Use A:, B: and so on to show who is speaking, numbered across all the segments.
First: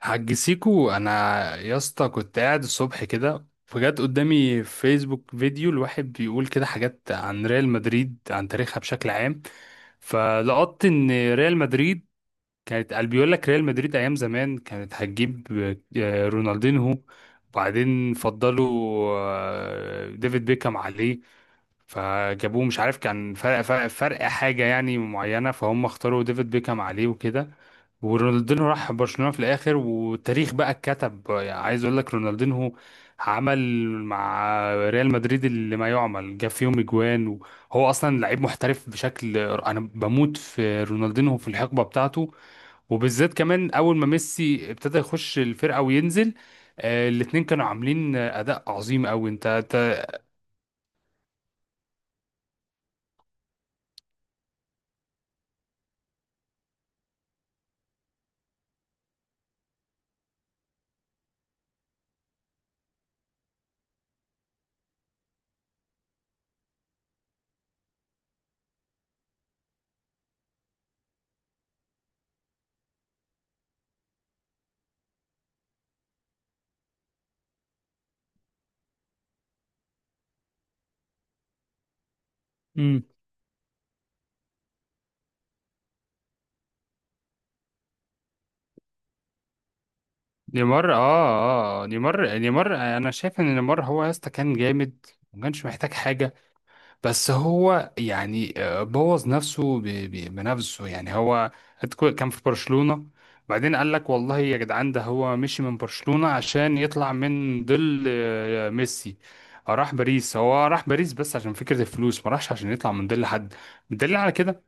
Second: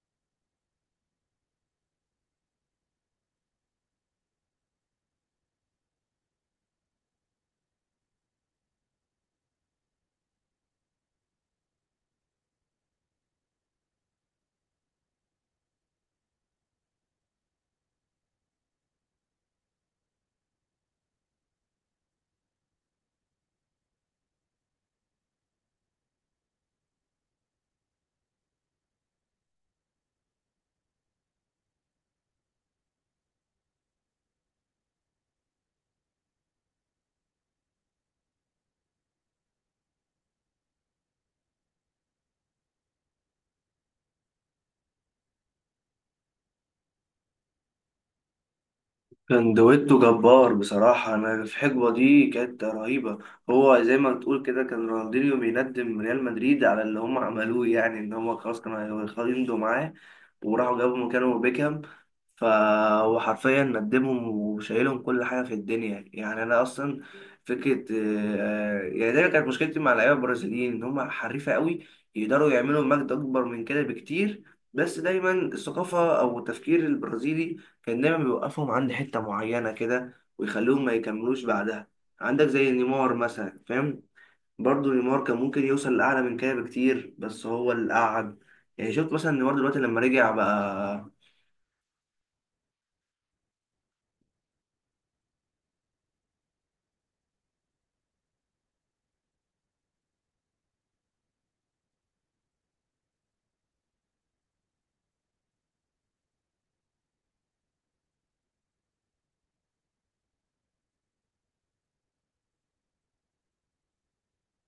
A: حاج سيكو انا، يا اسطى كنت قاعد الصبح كده، فجأة قدامي في فيسبوك فيديو الواحد بيقول كده حاجات عن ريال مدريد، عن تاريخها بشكل عام. فلقطت ان ريال مدريد كانت، قال بيقول لك ريال مدريد ايام زمان كانت هتجيب رونالدينهو، وبعدين فضلوا ديفيد بيكهام عليه. فجابوه مش عارف كان فرق حاجة يعني معينة، فهم اختاروا ديفيد بيكهام عليه وكده. ورونالدينو راح برشلونة في الآخر، والتاريخ بقى اتكتب. يعني عايز أقول لك رونالدينو عمل مع ريال مدريد اللي ما يعمل، جاب فيهم اجوان. وهو أصلا لعيب محترف بشكل، أنا بموت في رونالدينو في الحقبة بتاعته، وبالذات كمان أول ما ميسي ابتدى يخش الفرقة وينزل. الاتنين كانوا عاملين أداء عظيم أوي.
B: كان
A: أنت
B: دويتو جبار بصراحة. أنا في الحقبة دي كانت رهيبة. هو زي ما بتقول كده كان رونالدينيو بيندم ريال مدريد على اللي هم عملوه، يعني إن هم خلاص كانوا هيمضوا معاه وراحوا جابوا مكانه بيكهام. ف وحرفيا ندمهم وشايلهم كل حاجة في الدنيا، يعني أنا أصلا فكرة يعني دايما كانت مشكلتي مع اللعيبة البرازيليين إن هم حريفة قوي، يقدروا يعملوا مجد أكبر من كده بكتير. بس دايما الثقافة أو التفكير البرازيلي كان دايما بيوقفهم عند حتة معينة كده ويخليهم ما يكملوش بعدها. عندك زي
A: أنت،
B: نيمار مثلا، فاهم؟ برضه نيمار كان ممكن يوصل لأعلى من كده بكتير بس هو اللي قعد. يعني شفت مثلا نيمار دلوقتي لما رجع بقى.
A: نيمار، انا شايف ان نيمار هو يا اسطى كان جامد، ما كانش محتاج حاجه. بس هو يعني بوظ نفسه بنفسه. يعني هو كان في برشلونه، بعدين قال لك والله يا جدعان، ده هو مشي من برشلونه عشان يطلع من ظل ميسي. راح باريس، هو راح باريس بس عشان فكره الفلوس، ما راحش عشان يطلع من ظل حد. بدليل على كده،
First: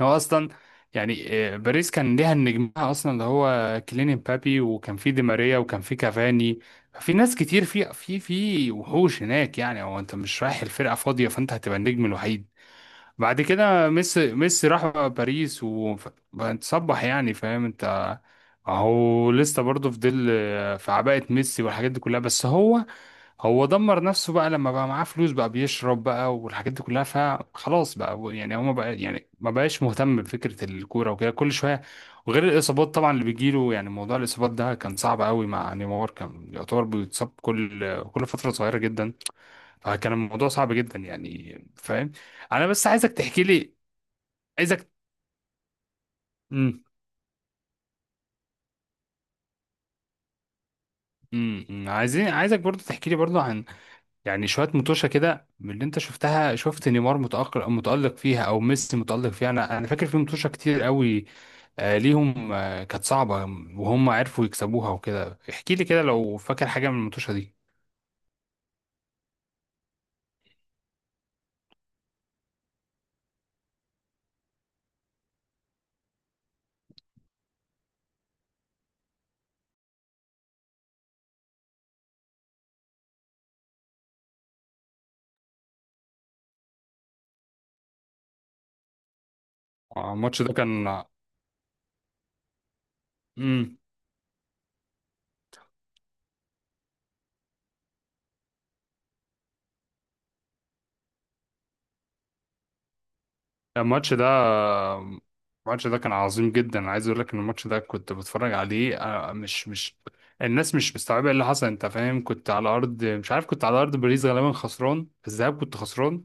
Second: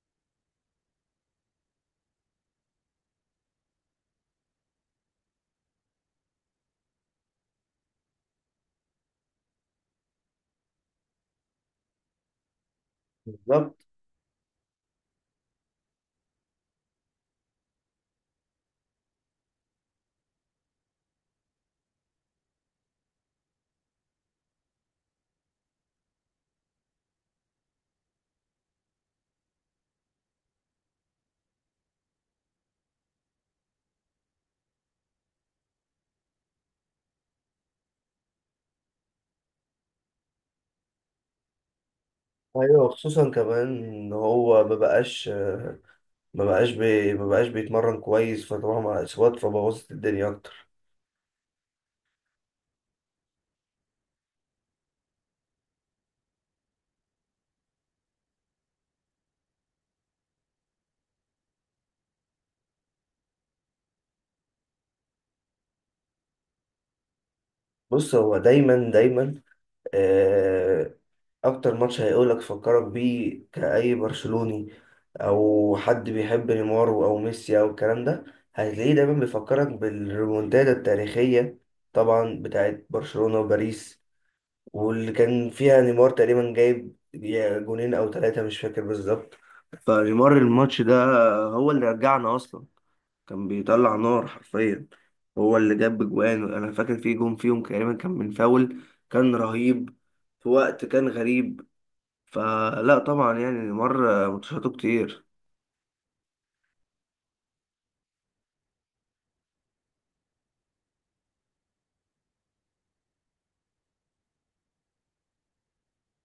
A: هو اصلا يعني باريس كان ليها النجمها اصلا اللي هو كيليان امبابي، وكان في دي ماريا، وكان في كافاني. في ناس كتير، في وحوش هناك. يعني هو انت مش رايح الفرقه فاضيه، فانت هتبقى النجم الوحيد. بعد
B: بالظبط.
A: كده ميسي، راح بقى باريس وتصبح يعني، فاهم انت. اهو لسه برضه في ظل في عباءة ميسي والحاجات دي كلها. بس هو دمر نفسه بقى لما بقى معاه فلوس، بقى بيشرب بقى والحاجات دي كلها. فخلاص بقى يعني، هو ما بقى يعني ما بقاش مهتم بفكرة الكورة وكده كل شوية. وغير الإصابات طبعا اللي بيجيله، يعني موضوع الإصابات ده كان صعب قوي مع نيمار. كان يعتبر بيتصاب كل فترة صغيرة جدا. فكان الموضوع صعب جدا يعني، فاهم. أنا بس
B: ايوه
A: عايزك
B: خصوصا
A: تحكي لي،
B: كمان ان هو ما
A: عايزك،
B: بقاش، ما بقاش
A: امم
B: بي ما بقاش بيتمرن كويس، فطبعا مع الاصابات فبوظت الدنيا اكتر.
A: عايزك برضو تحكي لي برضو، يعني شويه متوشه كده من اللي انت شفتها. شفت نيمار متالق متالق فيها او ميسي متالق فيها، انا فاكر في متوشه كتير قوي. آه ليهم، كانت صعبه وهم عرفوا يكسبوها وكده. احكي لي كده لو فاكر حاجه من المتوشه دي.
B: بص، هو دايما دايما اكتر ماتش هيقولك فكرك بيه كأي برشلوني او حد بيحب نيمار او ميسي او الكلام ده، هتلاقيه دايما بيفكرك بالريمونتادا التاريخية طبعا بتاعت برشلونة وباريس، واللي كان فيها نيمار تقريبا جايب يا جونين او ثلاثة، مش فاكر بالظبط.
A: آه،
B: فنيمار
A: الماتش ده
B: الماتش
A: كان
B: ده هو اللي رجعنا اصلا، كان
A: امم
B: بيطلع نار حرفيا. هو اللي جاب جوان، انا فاكر في جون فيهم تقريبا كان من فاول، كان رهيب في وقت كان غريب. فلا طبعا يعني
A: الماتش ده
B: مره ماتشاته كتير.
A: الماتش ده كان عظيم جدا. أنا عايز اقول لك ان الماتش ده كنت بتفرج عليه مش. الناس مش مستوعبه إيه اللي حصل، انت فاهم. كنت على ارض مش عارف، كنت على ارض باريس غالبا، خسران في الذهاب. كنت خسران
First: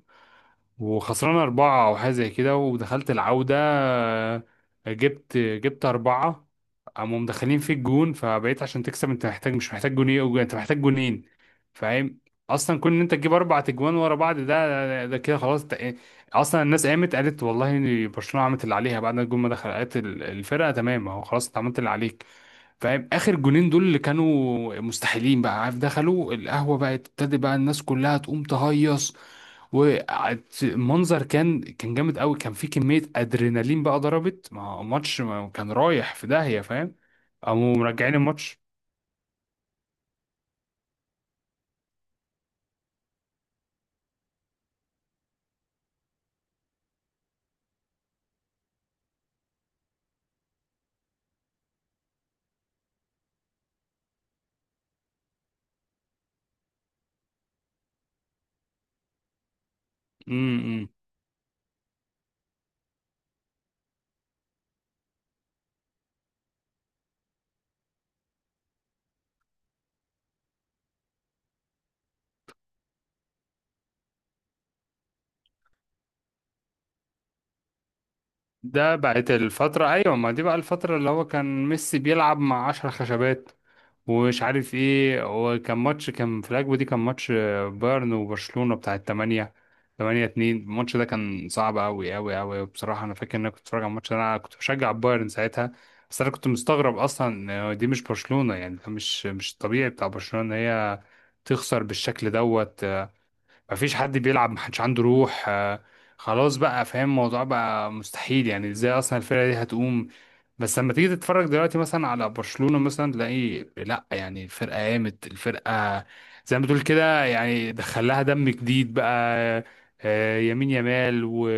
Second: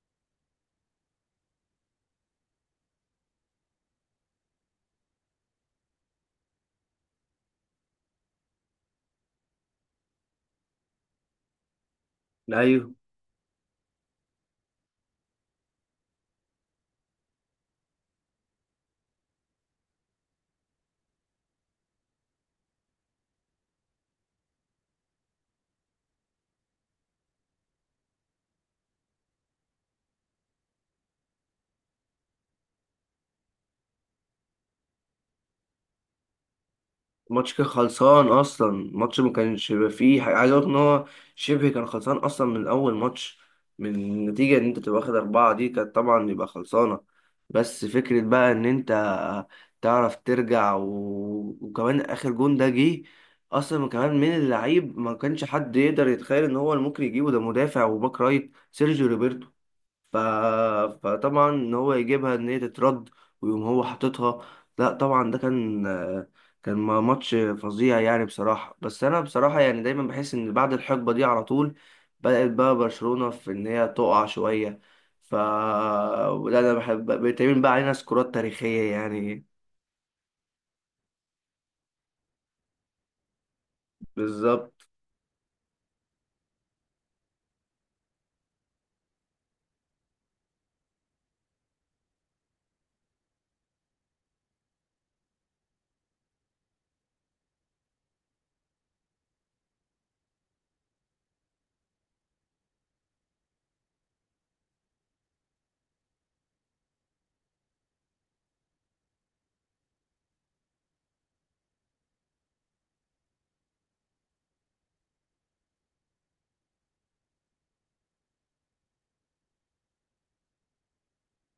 A: وخسران أربعة أو حاجة زي كده، ودخلت العودة. جبت أربعة، قاموا مدخلين في الجون فبقيت عشان تكسب. أنت محتاج، مش محتاج جونين، أنت محتاج جونين فاهم. أصلا
B: ايوه،
A: كون إن أنت تجيب 4 أجوان ورا بعض، ده كده، خلاص أنت-. أصلا الناس قامت قالت والله إن برشلونة عملت اللي عليها، بعد ما الجون ما دخل قالت الفرقة تمام أهو، خلاص أنت عملت اللي عليك، فاهم. اخر جونين دول اللي كانوا مستحيلين بقى، عارف، دخلوا القهوه بقى، ابتدى بقى الناس كلها تقوم تهيص. والمنظر كان جامد قوي، كان في كميه ادرينالين بقى ضربت. ما هو ماتش ما كان رايح في داهيه، فاهم.
B: الماتش كان
A: قاموا مرجعين
B: خلصان
A: الماتش.
B: اصلا، الماتش ما كانش بيبقى فيه حاجة. عايز اقول ان هو شبه كان خلصان اصلا من اول ماتش. من النتيجه ان انت تبقى واخد اربعه دي كانت طبعا يبقى خلصانه. بس فكره بقى ان انت تعرف ترجع، و... وكمان اخر جون ده جه اصلا كمان من اللعيب ما كانش حد يقدر يتخيل ان هو اللي ممكن يجيبه، ده مدافع وباك رايت سيرجيو روبرتو. ف...
A: امم
B: فطبعا ان هو يجيبها ان هي تترد ويقوم هو حاططها، لا طبعا ده كان كان ماتش فظيع يعني بصراحة. بس انا بصراحة يعني دايما بحس ان بعد الحقبة دي على طول بدأت بقى برشلونة في ان هي تقع شوية. ف لا انا بحب بيتعمل بقى علينا سكورات تاريخية
A: ده بقت
B: يعني.
A: الفتره، ايوه. ما دي بقى الفتره اللي هو كان ميسي بيلعب مع 10 خشبات، ومش
B: بالظبط،
A: عارف ايه. هو كان ماتش كان في الأجوبة دي، كان ماتش بايرن وبرشلونة بتاع التمانية، 8-2. الماتش ده كان صعب أوي أوي أوي بصراحة. أنا فاكر إن أنا كنت بتفرج على الماتش ده، أنا كنت بشجع بايرن ساعتها، بس أنا كنت مستغرب أصلا إن دي مش برشلونة. يعني ده مش الطبيعي بتاع برشلونة إن هي تخسر بالشكل دوت. مفيش حد بيلعب، محدش عنده روح. خلاص بقى فاهم، الموضوع بقى مستحيل. يعني ازاي اصلا الفرقة دي هتقوم؟ بس لما تيجي تتفرج دلوقتي مثلا على برشلونة مثلا، تلاقي لا يعني الفرقة قامت. الفرقة زي ما تقول كده، يعني دخلها دم جديد بقى، يمين يمال و...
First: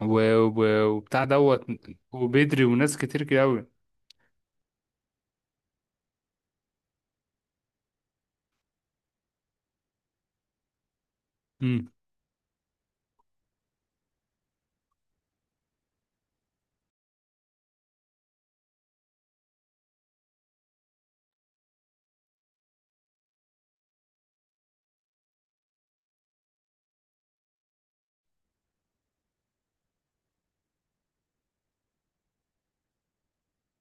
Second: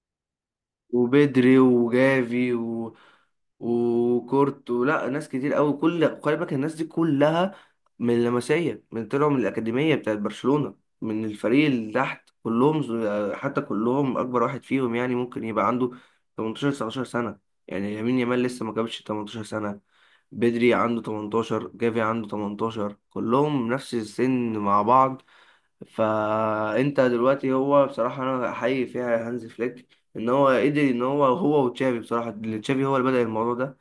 A: و... و... وبتاع
B: وبدري
A: دوت،
B: وجافي
A: وبدري وناس كتير كده قوي.
B: وكورت ولا ناس كتير قوي، كل خلي بالك الناس دي كلها من اللمسيه، من طلعوا من الاكاديميه بتاعت برشلونه، من الفريق
A: امم
B: اللي تحت كلهم حتى كلهم اكبر واحد فيهم يعني ممكن يبقى عنده 18 19 سنه. يعني يمين يامال لسه ما جابش 18 سنه، بدري عنده 18، جافي عنده 18، كلهم نفس السن مع بعض. فانت دلوقتي هو بصراحه انا احيي فيها هانز فليك، ان هو قدر ان هو هو وتشافي، بصراحه اللي تشافي هو اللي بدأ الموضوع ده،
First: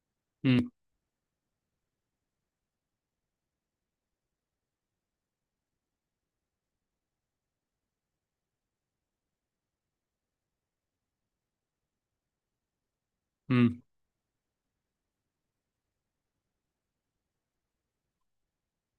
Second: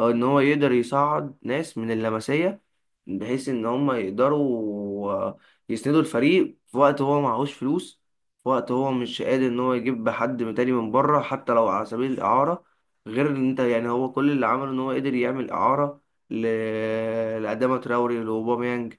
B: هو ان هو
A: امم
B: يقدر يصعد ناس من اللمسيه بحيث ان هم يقدروا يسندوا الفريق في وقت هو معهوش فلوس، في وقت هو مش قادر ان هو يجيب حد من تاني من بره حتى لو على سبيل الاعاره. غير ان انت يعني هو كل اللي عمله ان هو قدر يعمل اعاره ل... لأداما تراوري لاوباميانج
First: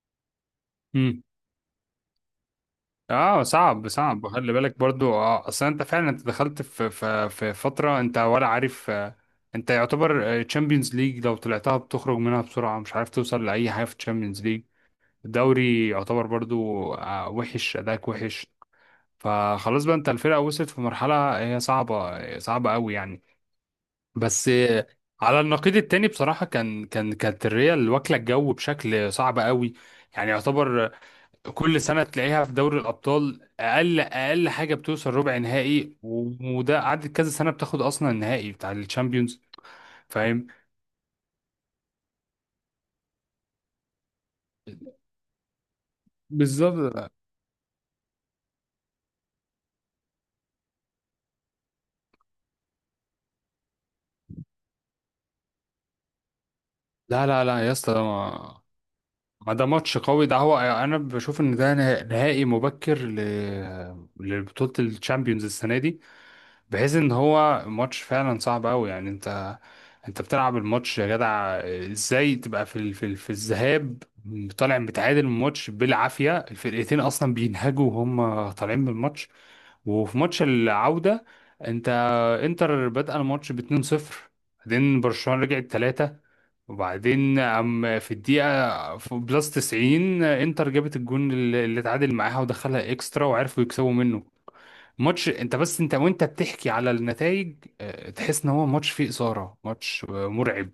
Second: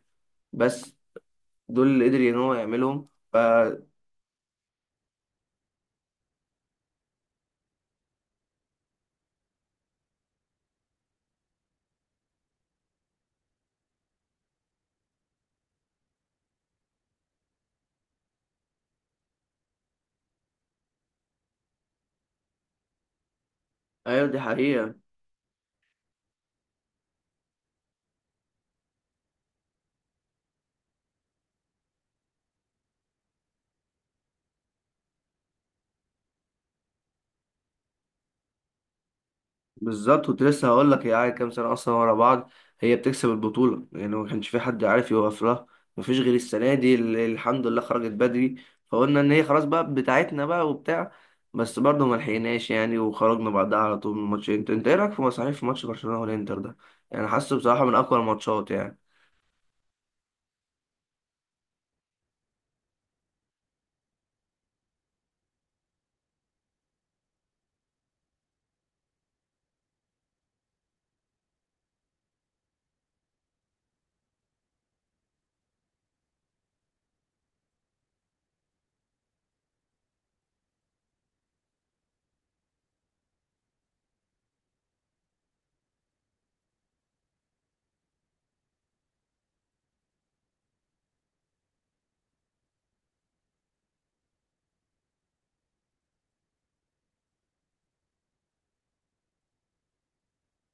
B: بس.
A: امم
B: دول اللي قدر ان هو يعملهم ف.
A: اه، صعب صعب، وخلي بالك برضو. اه اصلا انت فعلا دخلت في فتره، انت ولا عارف انت يعتبر تشامبيونز ليج لو طلعتها بتخرج منها بسرعه، مش عارف توصل لاي حاجه في تشامبيونز ليج. الدوري يعتبر برضو وحش، اداك وحش. فخلاص بقى انت، الفرقه وصلت في مرحله هي صعبه صعبه قوي يعني.
B: ايوه دي
A: بس
B: حقيقة.
A: على النقيض التاني بصراحه، كانت الريال واكله الجو بشكل صعب قوي. يعني يعتبر كل سنة تلاقيها في دوري الأبطال، أقل أقل حاجة بتوصل ربع نهائي، وده قعدت كذا سنة بتاخد أصلا النهائي بتاع الشامبيونز،
B: بالظبط، كنت
A: فاهم.
B: لسه هقول لك هي قاعدة كام سنة اصلا ورا بعض هي بتكسب البطولة، يعني ما كانش في حد عارف يوقف لها. مفيش غير السنة دي
A: بالظبط.
B: اللي الحمد لله خرجت بدري، فقلنا ان هي خلاص بقى بتاعتنا بقى وبتاع. بس برضه ما لحقناش يعني، وخرجنا بعدها على طول من ماتش انتر. انت ايه رايك في مصاريف في ماتش برشلونة والانتر ده؟
A: لا
B: يعني
A: لا
B: حاسه
A: لا يا
B: بصراحة
A: اسطى،
B: من
A: ده
B: اقوى
A: ما
B: الماتشات يعني.
A: ما ده ماتش قوي ده. هو أنا بشوف إن ده نهائي مبكر لبطولة الشامبيونز السنة دي، بحيث ان هو ماتش فعلا صعب قوي يعني. انت بتلعب الماتش يا جدع. ازاي تبقى في في الذهاب طالع متعادل؟ الماتش بالعافيه، الفرقتين اصلا بينهجوا وهم طالعين من الماتش. وفي ماتش العوده، انت انتر بدأ الماتش ب 2-0، بعدين برشلونه رجعت 3. وبعدين، في الدقيقة في بلس 90، انتر جابت الجون اللي اتعادل معاها، ودخلها اكسترا وعرفوا يكسبوا منه. ماتش، انت، وانت بتحكي على النتائج تحس ان هو ماتش فيه اثاره، ماتش مرعب.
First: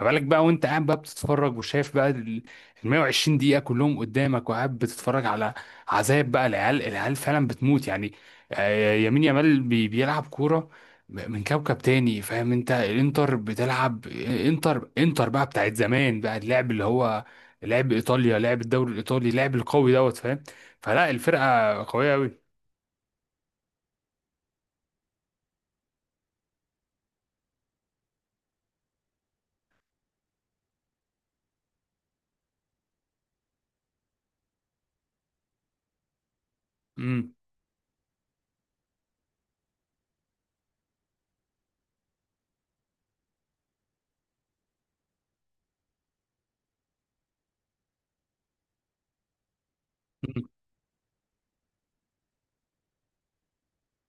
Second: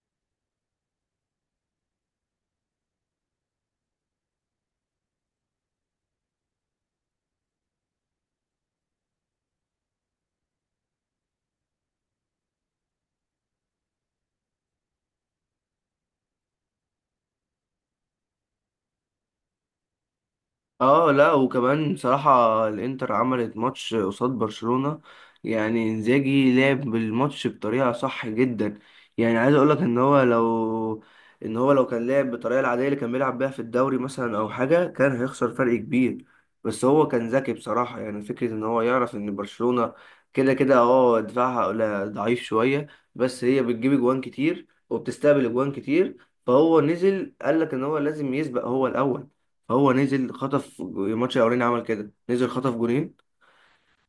A: ما بالك بقى وانت قاعد بقى بتتفرج، وشايف بقى ال 120 دقيقه كلهم قدامك، وقاعد بتتفرج على عذاب بقى. العيال العيال فعلا بتموت يعني. يمين يامال بيلعب كوره من كوكب تاني، فاهم انت. الانتر بتلعب، انتر بقى بتاعت زمان بقى، اللعب اللي هو لعب ايطاليا، لعب الدوري الايطالي، لعب القوي دوت فاهم. فلا
B: اه لا،
A: الفرقه
B: وكمان
A: قويه قوي.
B: بصراحة الانتر عملت ماتش قصاد برشلونة، يعني انزاجي لعب بالماتش بطريقة صح جدا. يعني عايز اقولك ان هو لو، ان هو لو كان لعب بالطريقة العادية اللي كان بيلعب بيها في الدوري مثلا او حاجة كان هيخسر فرق كبير. بس هو كان ذكي بصراحة، يعني فكرة ان هو يعرف ان برشلونة كده كده اه دفاعها ضعيف شوية، بس هي بتجيب اجوان كتير وبتستقبل اجوان كتير. فهو نزل قالك ان هو لازم يسبق هو الاول. هو نزل خطف الماتش الاولاني عمل كده نزل خطف جونين،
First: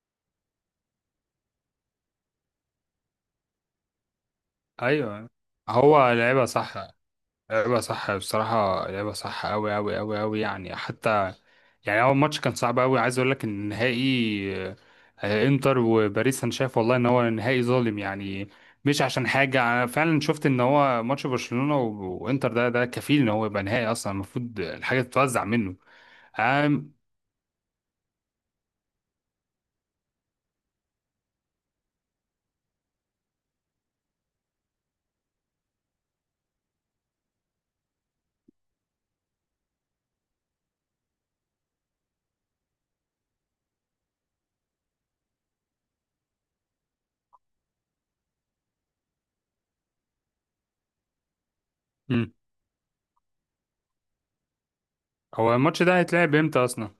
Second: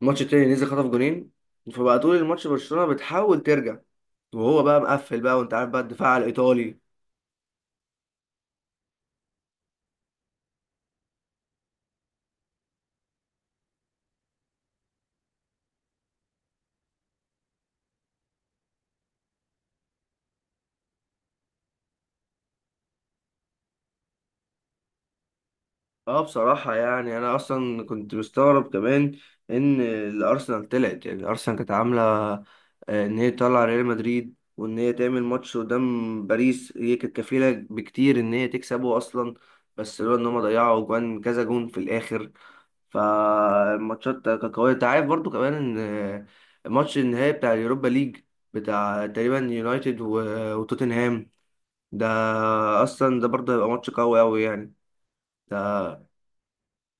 B: الماتش التاني نزل خطف جونين، فبقى طول الماتش برشلونة بتحاول ترجع وهو بقى مقفل
A: ايوه
B: بقى، وانت عارف بقى
A: هو
B: الدفاع
A: لعبها صح،
B: الايطالي.
A: لعبها صح بصراحه، لعبها صح قوي قوي قوي قوي يعني حتى. يعني اول ماتش كان صعب قوي. عايز اقول لك ان النهائي انتر وباريس، انا شايف والله ان هو نهائي ظالم يعني. مش عشان حاجه، انا فعلا شفت ان هو ماتش برشلونه وانتر ده ده كفيل ان هو يبقى نهائي اصلا. المفروض الحاجه تتوزع منه.
B: اه بصراحة
A: أم...
B: يعني انا اصلا كنت مستغرب كمان ان الارسنال طلعت، يعني الارسنال كانت عاملة ان هي تطلع ريال مدريد وان هي تعمل ماتش قدام باريس، هي كانت كفيلة بكتير ان هي تكسبه اصلا، بس لولا ان هم ضيعوا جوان كذا جون في الاخر. فالماتشات كانت قوية، انت عارف برضو كمان ان ماتش النهائي بتاع اليوروبا ليج بتاع تقريبا يونايتد وتوتنهام ده،
A: مم.
B: اصلا ده برضه هيبقى ماتش قوي قوي يعني.
A: هو الماتش ده
B: ده
A: هيتلعب امتى اصلا؟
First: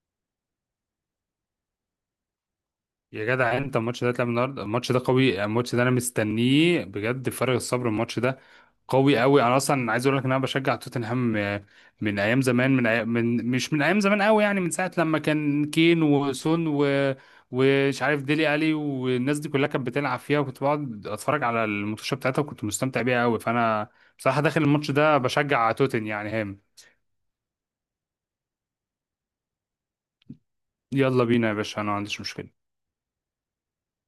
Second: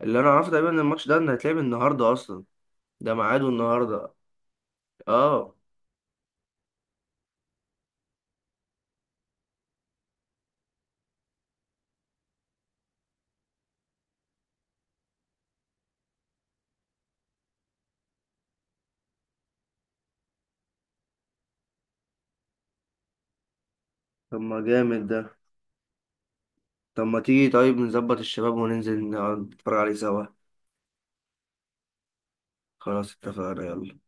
B: اللي انا اعرفه تقريبا ان الماتش ده إن هيتلعب النهارده اصلا، ده
A: يا
B: ميعاده
A: جدع، انت الماتش ده
B: النهارده.
A: اتلعب النهارده. الماتش ده قوي،
B: اه.
A: الماتش ده انا مستنيه بجد، فارغ الصبر الماتش ده قوي قوي. انا اصلا عايز اقول لك ان انا بشجع توتنهام من ايام زمان. من, أي... من مش من ايام زمان قوي يعني، من ساعه لما كان كين وسون ومش عارف ديلي الي والناس دي كلها كانت بتلعب فيها، وكنت بقعد اتفرج على الماتشات بتاعتها وكنت مستمتع بيها قوي. فانا
B: طب
A: بصراحه
B: ما
A: داخل الماتش
B: جامد
A: ده
B: ده،
A: بشجع توتن يعني هام.
B: طب ما تيجي طيب نظبط الشباب وننزل نقعد نتفرج عليه سوا.
A: يلا بينا يا باشا، انا ما عنديش مشكله.
B: خلاص اتفقنا، يلا.